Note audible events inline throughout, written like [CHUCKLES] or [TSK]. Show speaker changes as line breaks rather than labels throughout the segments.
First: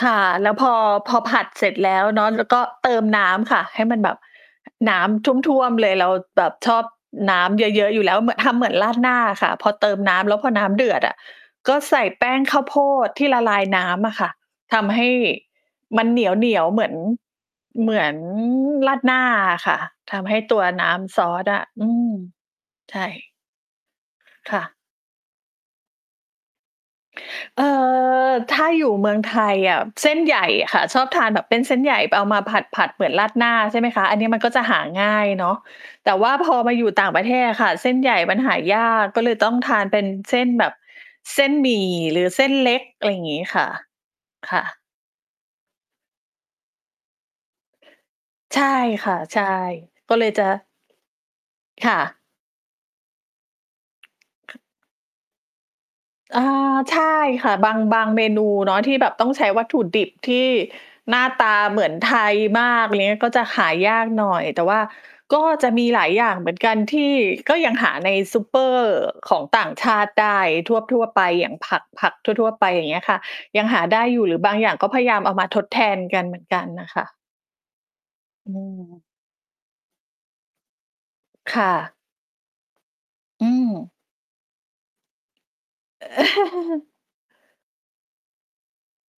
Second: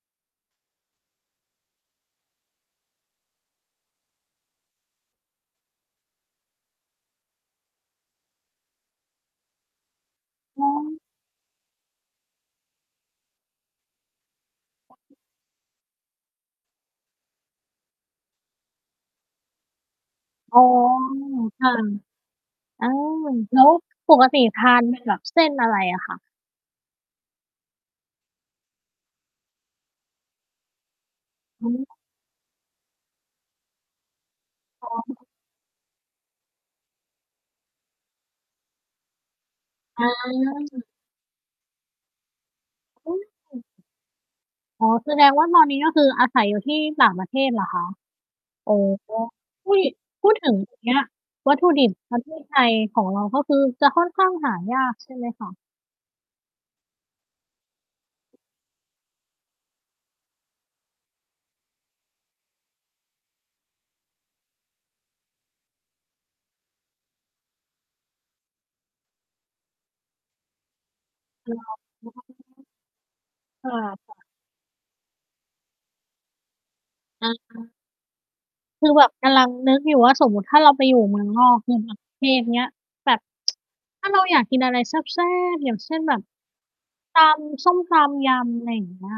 ค่ะ แล้วพอ พอผัดเสร็จแล้วเนาะ แล้วก็เติมน้ำค่ะ ให้มันแบบน้ำท่วม ๆ เลย เราแบบชอบน้ำเยอะ ๆ อยู่แล้ว เหมือน ทำเหมือนราดหน้าอะค่ะ พอเติมน้ำแล้ว พอ
อ
น
๋
้ำเดื
อ
อดอะก็ใส่แป้งข้าวโพดที่ละลายน้ำอะค่ะ ทำให้มันเหนียว ๆ เหมือน เหมือนราดหน้าอะค่ะ ทำให้ต
อ๋
ั
อ
วน้ำซอสอ
ค
ะ
่ะ
อืม
อา
ใช่
แล้วปกติ
ค่
ท
ะ
าน เป็นแบบ เส้นอะไรอะคะ?
เออ ถ้าอยู่เมืองไทยอะ เส้นใหญ่อะค่ะ ชอบทานแบบเป็น
อ๋
เส้น
อ
ใหญ่ เอามาผัด ๆ เหมือนราดหน้าใช่ไหมคะ อันนี้ มันก็จะหา
อ๋
ง่า
อ
ยเนาะ แต่ว่าพอมาอยู่ต่างประเทศอะค่ะ เส้นใหญ่มันหายาก ก็เลยต้องทานเป็
อ
นเส้นแบบ
า
เส้นหมี่หรือเส้นเล็ก อะไ
อ
รอย่างงี้ค
ื
่
ม
ะ ค่ะ
อ๋อ แสดงว่า ตอนนี้ ก็คืออาศัยอยู่ที่ต่างประเทศเหรอคะ?
ใช่
โอ้
ค่ะ ใช่
อุ๊ย
ก็เล
พู
ย
ด
จะ
ถึง ตรง เนี้ย วัตถุดิ
ค
บ
่
ป
ะ
ระเทศ ไทยของเราก็คือจะค่อนข้างหายาก ใช่ไหมคะ?
อา ใช่ค่ะ บาง บางเมนูเนาะที่แบบต้องใช้วัตถุดิบที่หน้าตาเหมือนไทยมาก อะไรเงี้ย ก็จะหายากหน่อย แต่ว่าก็จะมีหลายอย่างเหมือนกันที่ก็ยังหาในซูเปอร์ของต่างชาติได้ทั่ว ๆ ไป อย
อ
่
๋
า
อ
งผัก ผักทั่ว ๆ ไป อย่างเงี้ยค่ะ ยั
ค
ง
่ะ
หาได้อยู
ๆ
่ หรือบางอย่างก็พยายามเอามาทดแทนกันเหมือนกันน่ะค่ะ
อา
อื
คือ
ม
แบบกำลังนึกอยู่ว่า สมมุติถ้าเราไปอยู่เมืองนอ
ค
ก
่
อยู่ต่า
ะ
งประเทศ เงี้ย แบบ
อืม
[TSK] ถ้าเราอยากกินอะไรแซ่บ ๆ อย่างเช่น แบบ
[CHUCKLES]
ตำส้มต้ม ยำ ไรอย่างเงี้ย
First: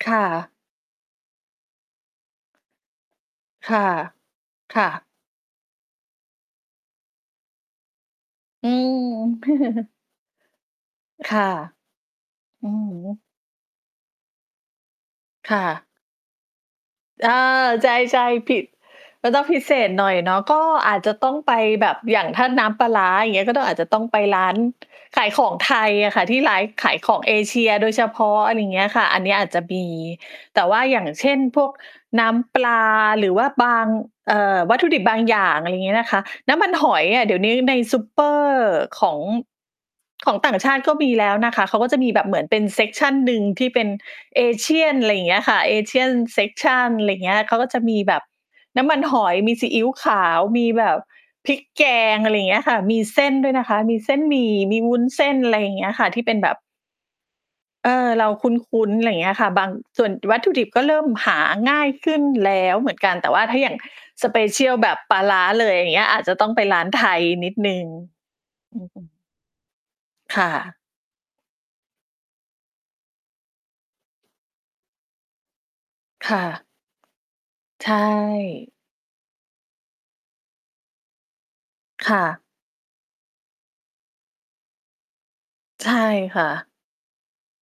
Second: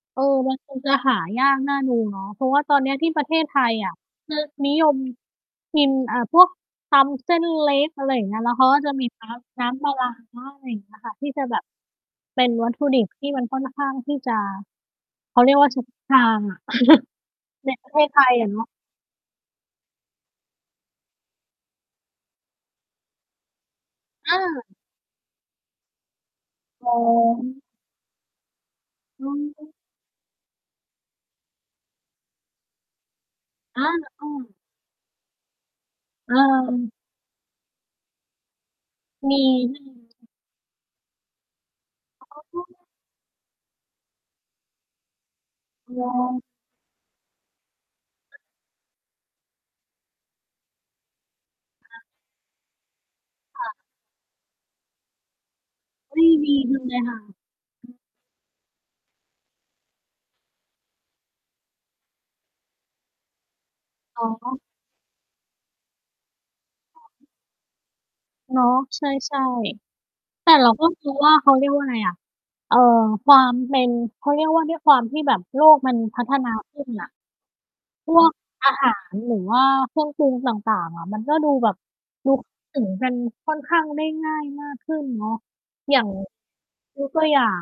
ค
เ
่
ออ
ะ
มันคงจะหายากน่าดูเนาะ เพราะว่าตอนเนี้ยที่ประเทศไท
ค
ย
่ะ
อะ คือ นิ
ค
ย
่
ม
ะ
กิน อ่า พวกตำเส้นเล็ก อะไรอย่างเงี้ย แล้วเข
อ
า
ื
ก็จะมี น
ม
้ำ น้ำปล
[CHUCKLES]
าร้า ไรอย่างเงี้ยค่ะ ที
ค
่จ
่
ะ
ะ
แบบ เป็น
อื
วัต
อ
ถุ
ฮ
ดิบ
ึ
ที่มันค่อนข้างที่จะ เขาเรี
ค
ย
่
กว่า เฉ
ะ
พาะ ทางอะ
เออ
[CHUCKLES] ใน
ใ
ประเทศ
ช
ไท
่
ยอ
ๆ ผ
ะเ
ิ
นา
ด
ะ
ก็ต้องพิเศษหน่อยเนาะ ก็อาจจะต้องไปแบบ อย่างถ้าน้ำปลาร้า อย่างเงี้ย ก็ต้อง อาจจะต้องไป
เ
ร้าน
ออ
ขายของไทยอะค่ะ ที่ร้าย
อ
ข
๋
ายของเอเ
อ
ชียโดยเฉพาะ อะไรเงี้ยค่ะ อั
อ
นเน
ื
ี้ยอาจจะ
ม
มี แต่ว่า อย่างเช่น พวกน้ำปลาหรือว่าบ
อ
า
า
ง
อ้
เ
อ
อ่อ วัตถุดิบบางอย่าง อะไรงี้นะคะ
เ
น้ำมันห
ออ
อยอะ เดี๋ยวนี้ในซูเปอร์ของ
มี [UNINTELLIGIBLE]
ของต่างชาติก็มีแล้วนะคะ เขาก็จะมีแบ
อ
บเหมือนเป็
๋
น เซ
อ
กชัน หนึ่งที่เป็น Asian ไรอย่างเงี้ยค่ะ Asian
[UNINTELLIGIBLE]
Section ไรเงี้ย เขาก็จะมีแบบน้ำมันหอย มีซีอิ๊วขาว มีแบบพริกแก
อะฮะ
ง อะไรเงี้ยค่ะ มีเส้นด้วย
ค
น
่
ะค
ะ
ะ มีเส้นหมี่ มีวุ้นเส้น ไรอย่างเงี้ยค่ะ
อ
ท
ุ
ี
๊
่
ย
เป็นแ
ด
บ
ี
บ
จังเลยค่ะ อ
เ
ื
อ
ม
อ เราคุ้น ๆ ไรเงี้ยค่ะ บาง ส่วนวัตถุดิบก็เริ่มหาง่ายขึ้นแล้วเหมือนกัน แต่ว่าถ้าอย่าง
อ๋อ
Special แบบปลาร้าเลย อย่างเงี้ย อาจจะต้องไปร้าน
อ
ไท
๋
ย
อ
นิดหนึ่ง
เนาะ
อื
ใ
อ ๆ
ช่ ๆ
ค
แ
่
ต่เรา
ะ
ก็ ไม่รู้ ว่า เขาเรียกว่าไรอะ เอ่อ ความเป็น เขาเรียกว่า ด้วยความที่แบบโลกมันพั
ค
ฒ
่
นา
ะ
ขึ้นน่ะ
ใช
พวก อ
่
าหารหรือว่าเครื่องปรุงต่าง ๆ อะ มันก็ดูแบบ
ค่
ดู
ะ
ถึงกันค่อนข้างได้ง่ายมากขึ้นเนาะ
ใช่
อย่าง
ค่ะ
ยก ตัวอย่าง